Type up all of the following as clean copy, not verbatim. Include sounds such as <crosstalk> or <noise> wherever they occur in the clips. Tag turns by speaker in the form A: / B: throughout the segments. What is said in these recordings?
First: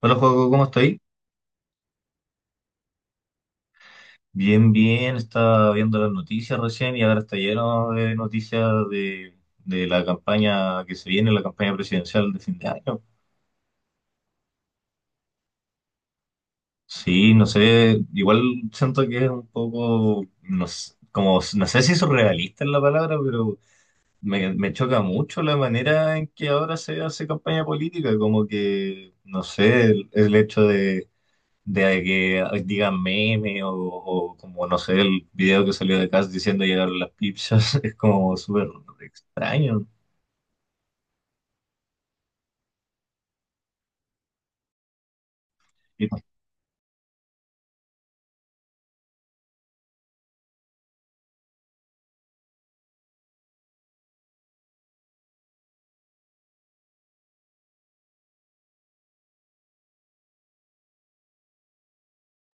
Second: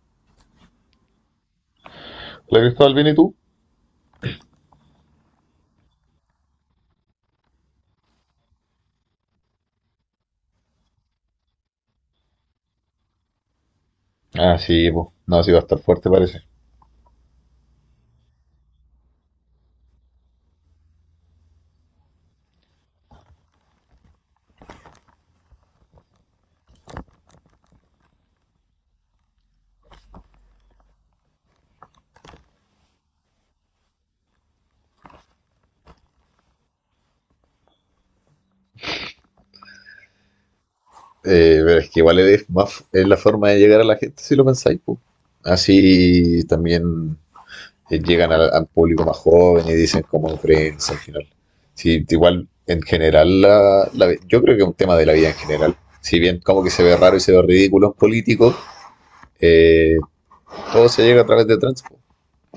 A: Hola, juego, ¿cómo estáis?
B: ¿La Cristóbal viene tú?
A: Bien, bien, estaba viendo las noticias recién y ahora está lleno de noticias de, de la campaña que se viene, la campaña presidencial de fin de año.
B: Ah, sí, pues. No, sí va a estar fuerte, parece.
A: Sí, no sé, igual siento que es un poco, no sé, como, no sé si surrealista es la palabra, pero me choca mucho la manera en que ahora se hace campaña política, como que, no sé, el hecho de que digan meme o como, no sé, el video que salió de Cass diciendo llegaron las pizzas, <laughs> es como súper extraño.
B: Pero es que igual es, más, es la forma de llegar a la gente, si lo pensáis, pues.
A: Y-
B: Así también llegan al, al público más joven y dicen como Friends al final. Sí, igual en general, yo creo que es un tema de la vida en general. Si bien como que se ve raro y se ve ridículo en político, eh, todo se llega a través de trends. Po.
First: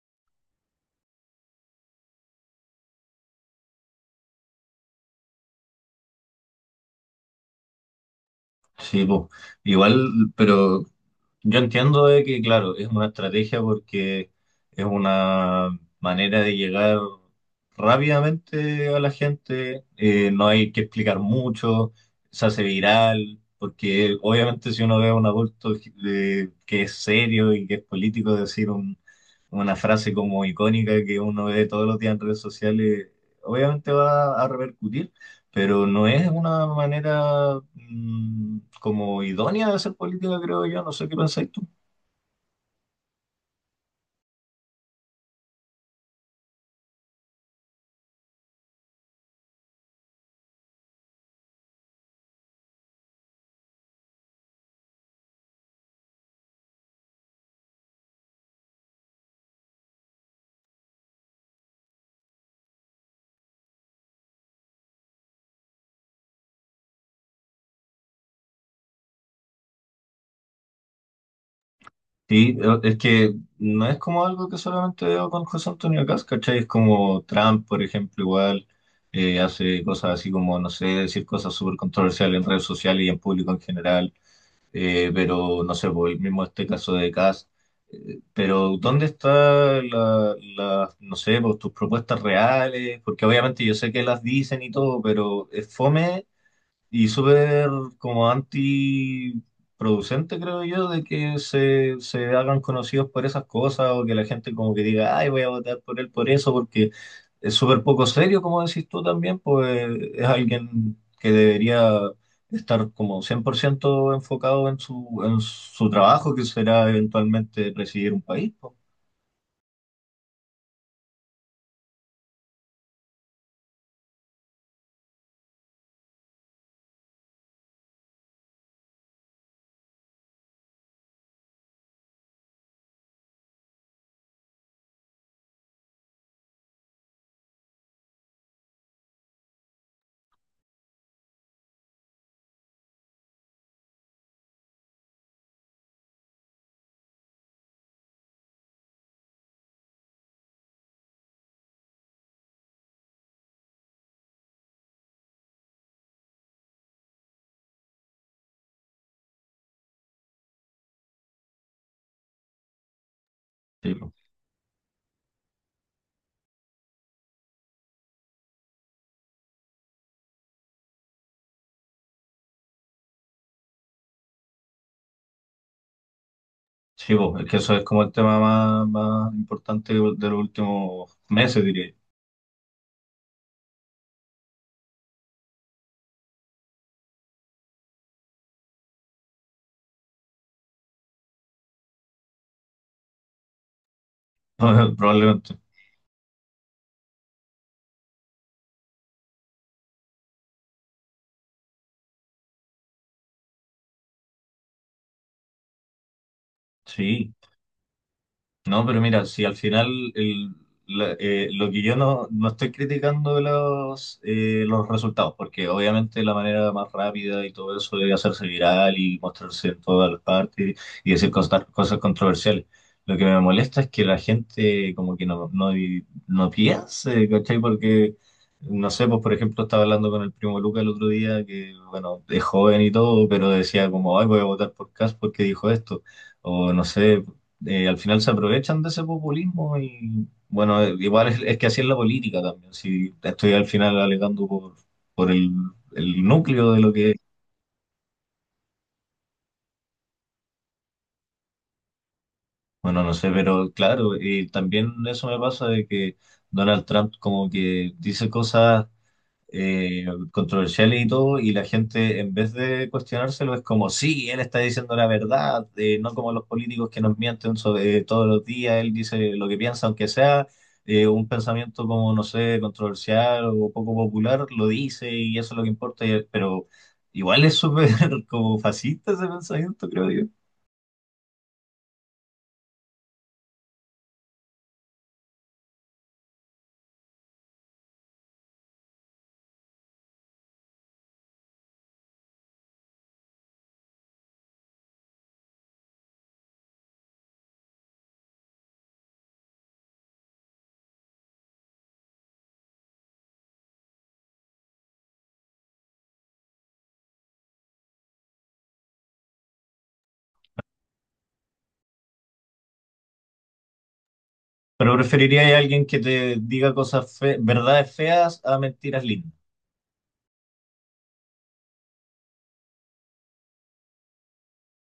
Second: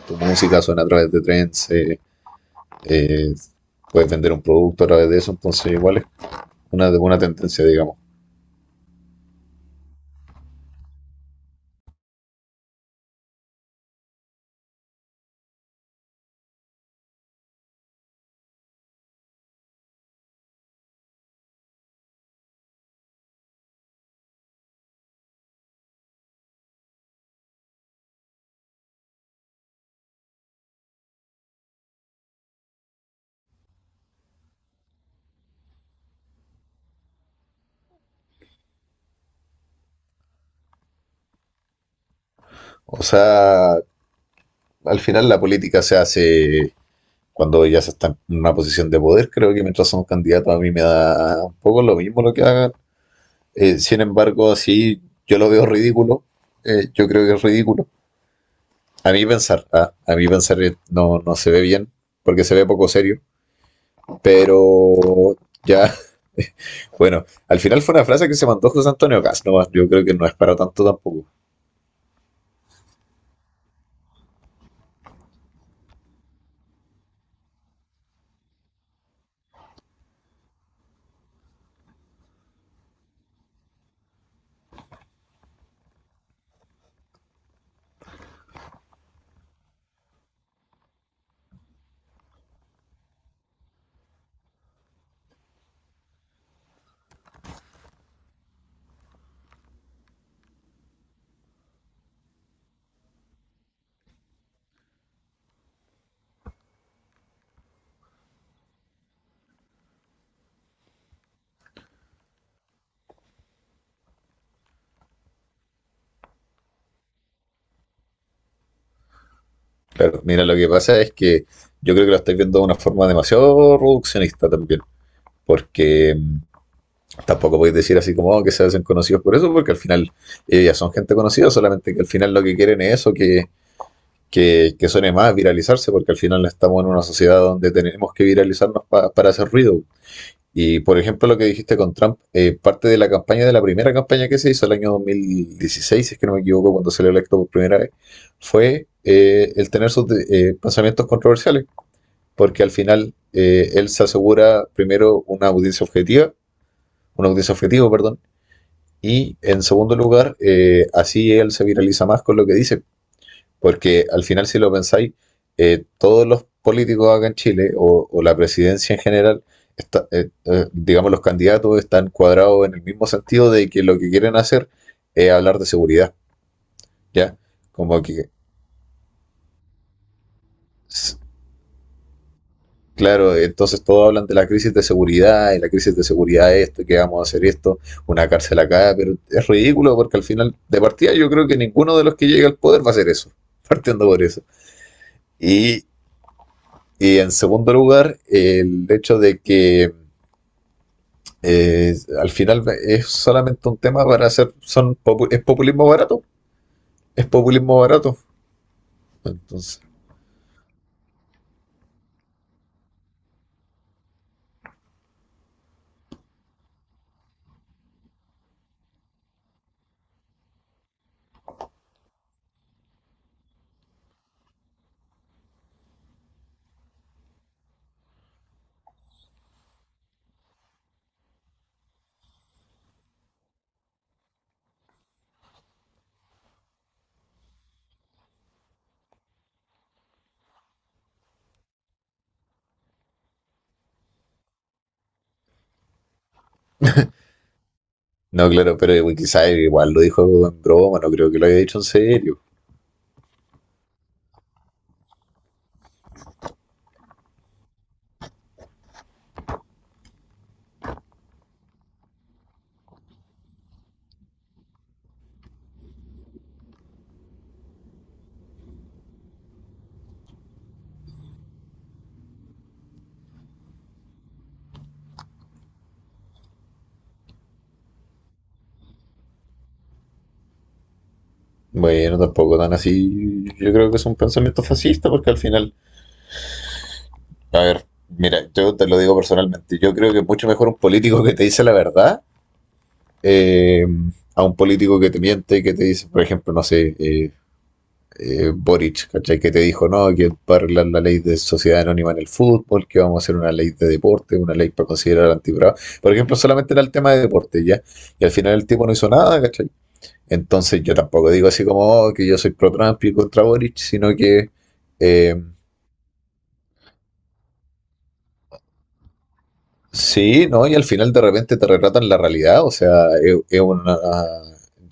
B: Tu música suena a través de trends, eh, puedes vender un producto a través de eso, entonces igual es una tendencia, digamos.
A: Sí, po. Igual, pero yo entiendo de que, claro, es una estrategia porque es una manera de llegar rápidamente a la gente, no hay que explicar mucho, se hace viral, porque obviamente si uno ve a un adulto que es serio y que es político decir una frase como icónica que uno ve todos los días en redes sociales, obviamente va a repercutir, pero no es una manera como idónea de hacer política, creo yo, no sé qué pensáis tú.
B: O sea, al final la política se hace cuando ya se está en una posición de poder, creo que mientras son candidatos a mí me da un poco lo mismo lo que hagan. Sin embargo, así yo lo veo ridículo, yo creo que es ridículo. A mí pensar no, no se ve bien, porque se ve poco serio, pero ya, <laughs> bueno, al final fue una frase que se mandó José Antonio Gas, no, yo creo que no es para tanto tampoco.
A: Sí, es que no es como algo que solamente veo con José Antonio Caz, ¿cachai? Es como Trump, por ejemplo, igual hace cosas así como, no sé, decir cosas súper controversiales en redes sociales y en público en general. Pero no sé, por el mismo este caso de Cass. Pero ¿dónde están no sé, pues, tus propuestas reales? Porque obviamente yo sé que las dicen y todo, pero es fome y súper como antiproducente, creo yo, de que se hagan conocidos por esas cosas o que la gente como que diga, ay, voy a votar por él por eso, porque es súper poco serio, como decís tú también, pues es alguien que debería estar como 100% enfocado en su trabajo, que será eventualmente presidir un país, po.
B: Claro, mira, lo que pasa es que yo creo que lo estáis viendo de una forma demasiado reduccionista también, porque tampoco podéis decir así como "Oh, que se hacen conocidos por eso, porque al final ya son gente conocida, solamente que al final lo que quieren es eso, que suene más, viralizarse, porque al final estamos en una sociedad donde tenemos que viralizarnos para hacer ruido. Y por ejemplo, lo que dijiste con Trump, parte de la campaña, de la primera campaña que se hizo el año 2016, si es que no me equivoco, cuando salió electo por primera vez, fue el tener sus pensamientos controversiales porque al final, él se asegura primero una audiencia objetiva, una audiencia objetivo, perdón, y en segundo lugar, así él se viraliza más con lo que dice,
A: Sí,
B: porque
A: po.
B: al final si lo pensáis, todos los políticos acá en Chile o la presidencia en general, digamos los candidatos están cuadrados en el mismo sentido de que lo que quieren hacer es hablar de seguridad,
A: Sí, po,
B: ¿ya?
A: es que eso es como
B: Como
A: el
B: que
A: tema más, más importante de los últimos meses, diría
B: claro, entonces todos hablan de la crisis de seguridad y la crisis de seguridad esto, que vamos a hacer esto, una cárcel acá, pero es ridículo porque al final de partida yo creo que ninguno de los que llega al poder va a hacer eso, <laughs> partiendo por eso.
A: yo. <laughs> Probablemente.
B: Y, y en segundo lugar, el hecho de que al final es solamente un tema para hacer, son, es populismo barato, es
A: Sí.
B: populismo barato.
A: No, pero mira, si al
B: Entonces,
A: final el- lo que yo no estoy criticando de los resultados, porque obviamente la manera más rápida y todo eso de hacerse viral y mostrarse en todas las partes y decir cosas, cosas controversiales. Lo que me molesta es que la gente como que no piense, ¿cachai? Porque, no sé, pues, por ejemplo, estaba hablando con el primo Luca el otro día, que bueno, es joven y todo, pero decía como, ay, voy a votar por Cas porque dijo esto. O no sé, al final se aprovechan de ese populismo y bueno, igual es que así es la política también. Si estoy al final alegando por el, el núcleo de lo que es,
B: no, claro, pero quizás igual lo dijo en broma, no creo que lo haya dicho en serio.
A: bueno, no sé, pero claro, y también eso me pasa de que Donald Trump como que dice cosas eh, controversiales y todo, y la gente en vez de cuestionárselo es como, sí, él está diciendo la verdad, no como los políticos que nos mienten sobre, todos los días, él dice lo que piensa, aunque sea un pensamiento como, no sé, controversial o poco popular, lo dice y eso es lo que importa, pero igual es súper <laughs> como fascista ese pensamiento, creo yo.
B: Bueno, tampoco tan así. Yo creo que es un pensamiento fascista porque al final, a ver, mira, yo te lo digo personalmente, yo creo que es mucho mejor un político que te dice la verdad, eh, a un político que te miente y que te dice, por ejemplo, no sé, Boric, ¿cachai? Que te dijo, no, que va a arreglar la ley de sociedad anónima en el fútbol, que vamos a hacer una ley de deporte, una ley para considerar antibravo. Por ejemplo, solamente era el tema de deporte, ¿ya? Y al final el tipo no hizo nada, ¿cachai? Entonces yo tampoco digo así como oh, que yo soy pro Trump y contra Boric, sino que
A: Pero
B: eh,
A: preferiría a alguien que te diga cosas verdades feas a mentiras lindas.
B: sí, ¿no? Y al final de repente te retratan la realidad, o sea, es una...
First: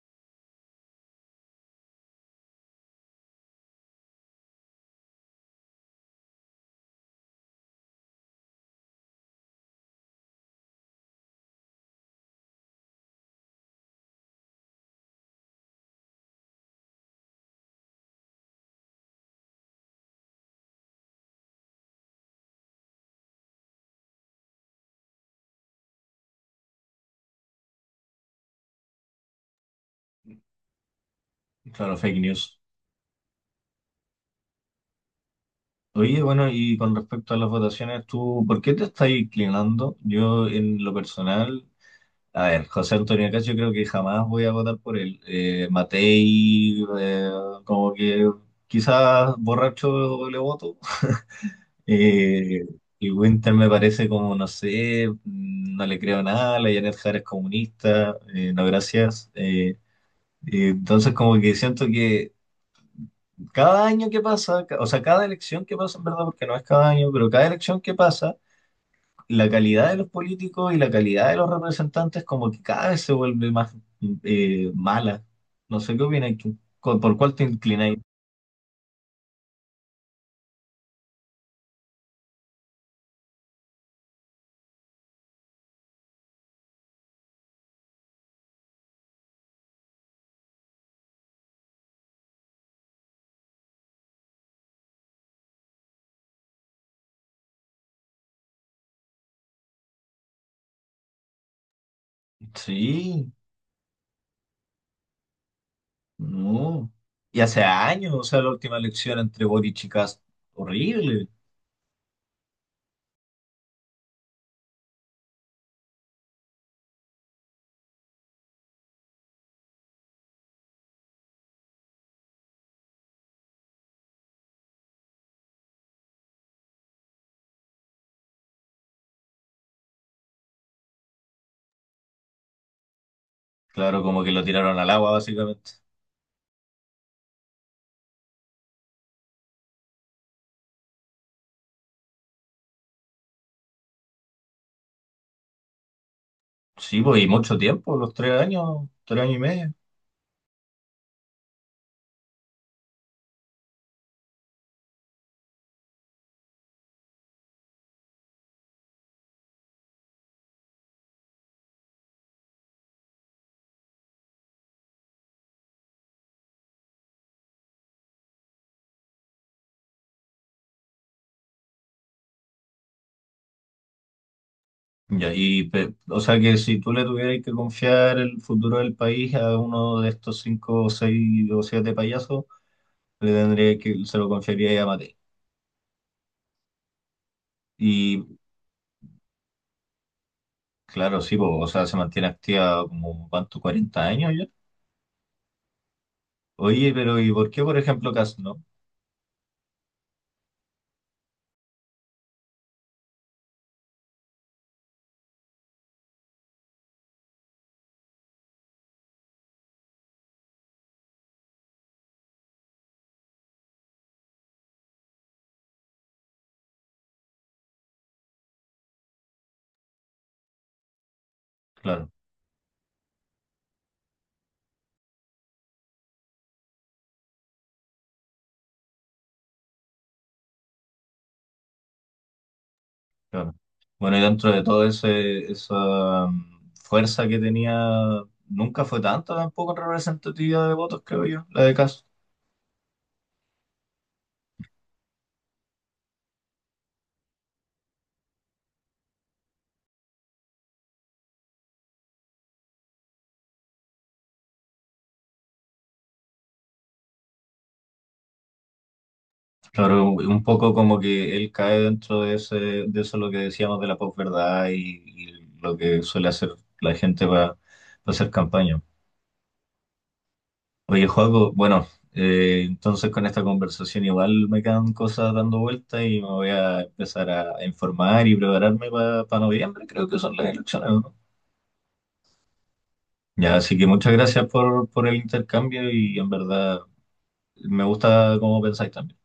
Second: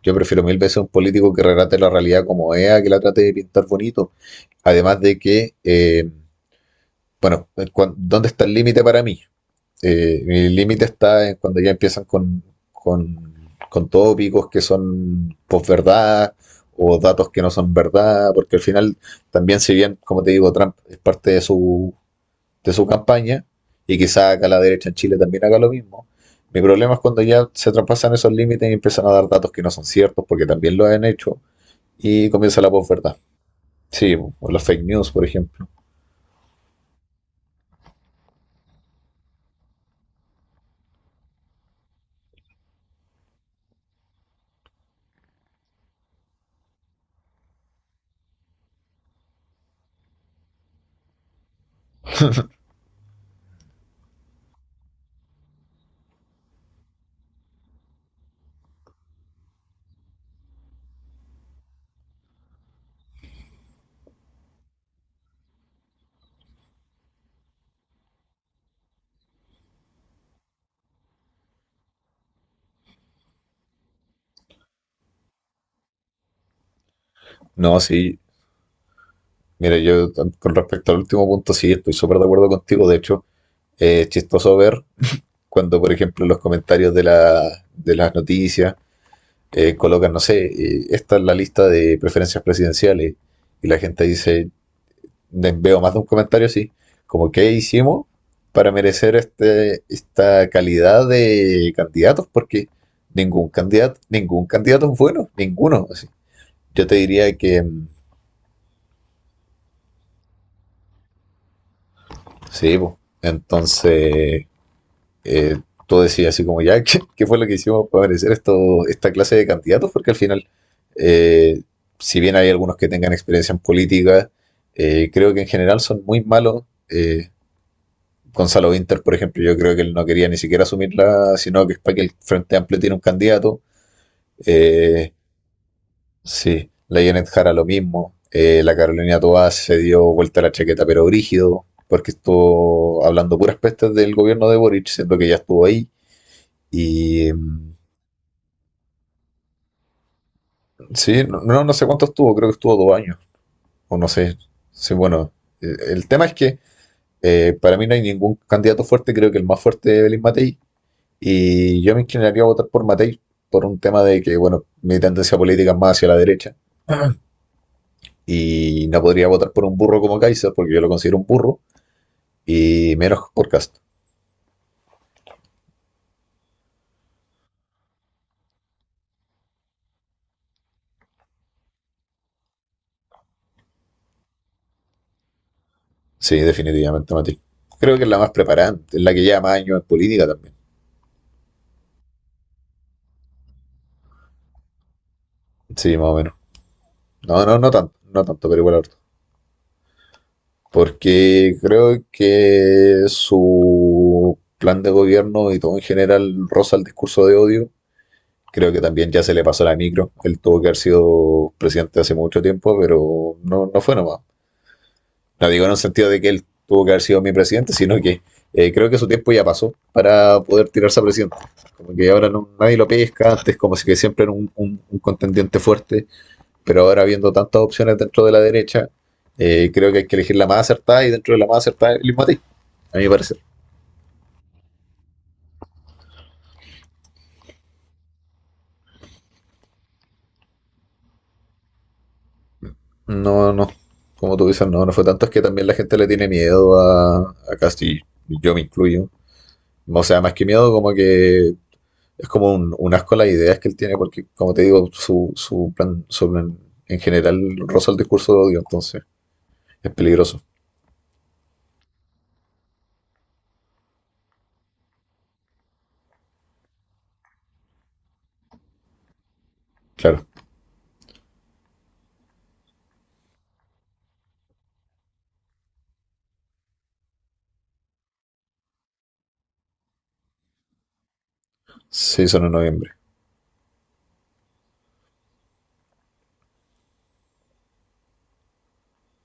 B: Yo prefiero mil veces un político que retrate la realidad como es, a que la trate de pintar bonito. Además de que, bueno, ¿dónde está el límite para mí? Mi límite está en cuando ya empiezan con, con tópicos que son posverdad o datos que no son verdad, porque al final también si bien, como te digo, Trump es parte de su campaña y quizá acá la derecha en Chile también haga lo mismo. Mi problema es cuando ya se traspasan esos límites y empiezan a dar datos que no son ciertos, porque también lo han hecho,
A: Claro, fake
B: y
A: news.
B: comienza la posverdad. Sí, o las fake news, por ejemplo.
A: Oye, bueno, y con respecto a las votaciones, ¿tú por qué te estás inclinando? Yo, en lo personal, a ver, José Antonio Caz, yo creo que jamás voy a votar por él. Matei, como que quizás borracho le voto. <laughs> Eh, y Winter me parece como, no sé, no le creo nada, la Janet Jara es comunista, no gracias. Y entonces como que siento que cada año que pasa, o sea, cada elección que pasa, en verdad, porque no es cada año, pero cada elección que pasa, la calidad de los políticos y la calidad de los representantes como que cada vez se vuelve más mala. No sé qué opinas tú. ¿Por cuál te
B: No,
A: inclináis?
B: sí, mira, yo con respecto al último punto, sí, estoy súper de acuerdo contigo. De hecho, es chistoso ver cuando, por ejemplo, los comentarios de las noticias colocan, no sé, esta es la lista de preferencias presidenciales y la gente dice, veo más de un comentario así, como qué hicimos para merecer este, esta calidad de candidatos, porque
A: Sí,
B: ningún candidato es bueno, ninguno. Así. Yo
A: no.
B: te diría
A: Y
B: que
A: hace años, o sea, la última elección entre Boric y Kast, horrible.
B: sí, po. Entonces eh, tú decías así como ya, <laughs> ¿qué, qué fue lo que hicimos para merecer esto, esta clase de candidatos? Porque al final, eh, si bien hay algunos que tengan experiencia en política, creo que en general son muy malos. Eh, Gonzalo Winter, por ejemplo, yo creo que él no quería ni siquiera asumirla, sino que es para que el Frente Amplio tiene un candidato.
A: Claro, como que lo tiraron al agua,
B: Eh,
A: básicamente.
B: sí, la Janet Jara lo mismo. La Carolina Toá se dio vuelta a la chaqueta, pero brígido, porque estuvo hablando puras pestes del gobierno de Boric, siendo que ya estuvo ahí.
A: Sí, pues, y
B: Y
A: mucho tiempo, los 3 años, 3 años y medio.
B: sí, no, no, no sé cuánto estuvo, creo que estuvo 2 años, o no sé. Sí, bueno, el tema es que para mí no hay ningún candidato fuerte, creo que el más fuerte es Belín Matei, y yo me inclinaría a votar por Matei por un tema de que, bueno, mi tendencia política es más hacia la derecha, y no podría votar por un burro como Kaiser, porque yo lo considero un burro, y menos por Cast.
A: Ya, o sea que si tú le tuvieras que confiar el futuro del país a uno de estos cinco, seis o siete payasos, se lo confiaría a Mate.
B: Sí, definitivamente Matei. Creo que es la
A: Y
B: más preparada, es la que lleva más años en política también.
A: claro, sí, po, o sea, se mantiene activa como, ¿cuánto? ¿40 años ya?
B: Sí, más o menos.
A: Oye, pero ¿y
B: No,
A: por
B: no,
A: qué,
B: no
A: por
B: tanto,
A: ejemplo,
B: no
A: Cas
B: tanto, pero
A: no?
B: igual ahora. Porque creo que su plan de gobierno y todo en general roza el discurso de odio. Creo que también ya se le pasó la micro. Él tuvo que haber sido presidente hace mucho tiempo, pero no, no fue nomás. No digo en el sentido de que él tuvo que haber sido mi presidente, sino que creo que su tiempo ya pasó para poder tirarse a presidente. Como
A: Claro,
B: que ahora no, nadie lo pesca, antes como si que siempre era un contendiente fuerte. Pero ahora viendo tantas opciones dentro de la derecha, creo que hay que elegir la más acertada y dentro de la más acertada el mismo a ti, a mi parecer.
A: claro. Bueno, y dentro de todo esa fuerza que tenía, nunca fue tanta tampoco en representatividad de votos, creo yo, la de Cas.
B: No, no, como tú dices, no, no fue tanto, es que también la gente le tiene miedo a Castillo, yo me incluyo. O sea, más que miedo, como que es como un asco las ideas que él tiene, porque como te digo, su, su plan en general roza el discurso de odio, entonces es
A: Claro,
B: peligroso,
A: un poco como que él cae dentro de de eso lo que decíamos de la posverdad y lo que suele hacer la gente para hacer campaña.
B: claro.
A: Oye, Joaco, bueno, entonces con esta conversación igual me quedan cosas dando vueltas y me voy a empezar a informar y prepararme para noviembre, creo que son las elecciones, ¿no?
B: Sí, son en noviembre.
A: Ya, así que muchas gracias por el intercambio y en verdad me gusta cómo pensáis también.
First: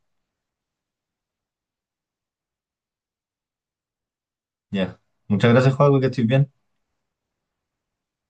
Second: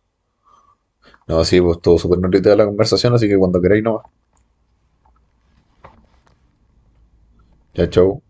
B: No, sí, pues estuvo súper nutrida la conversación, así que cuando queráis no.
A: Ya, muchas gracias, Joaco, que estés bien.
B: Ya, chau.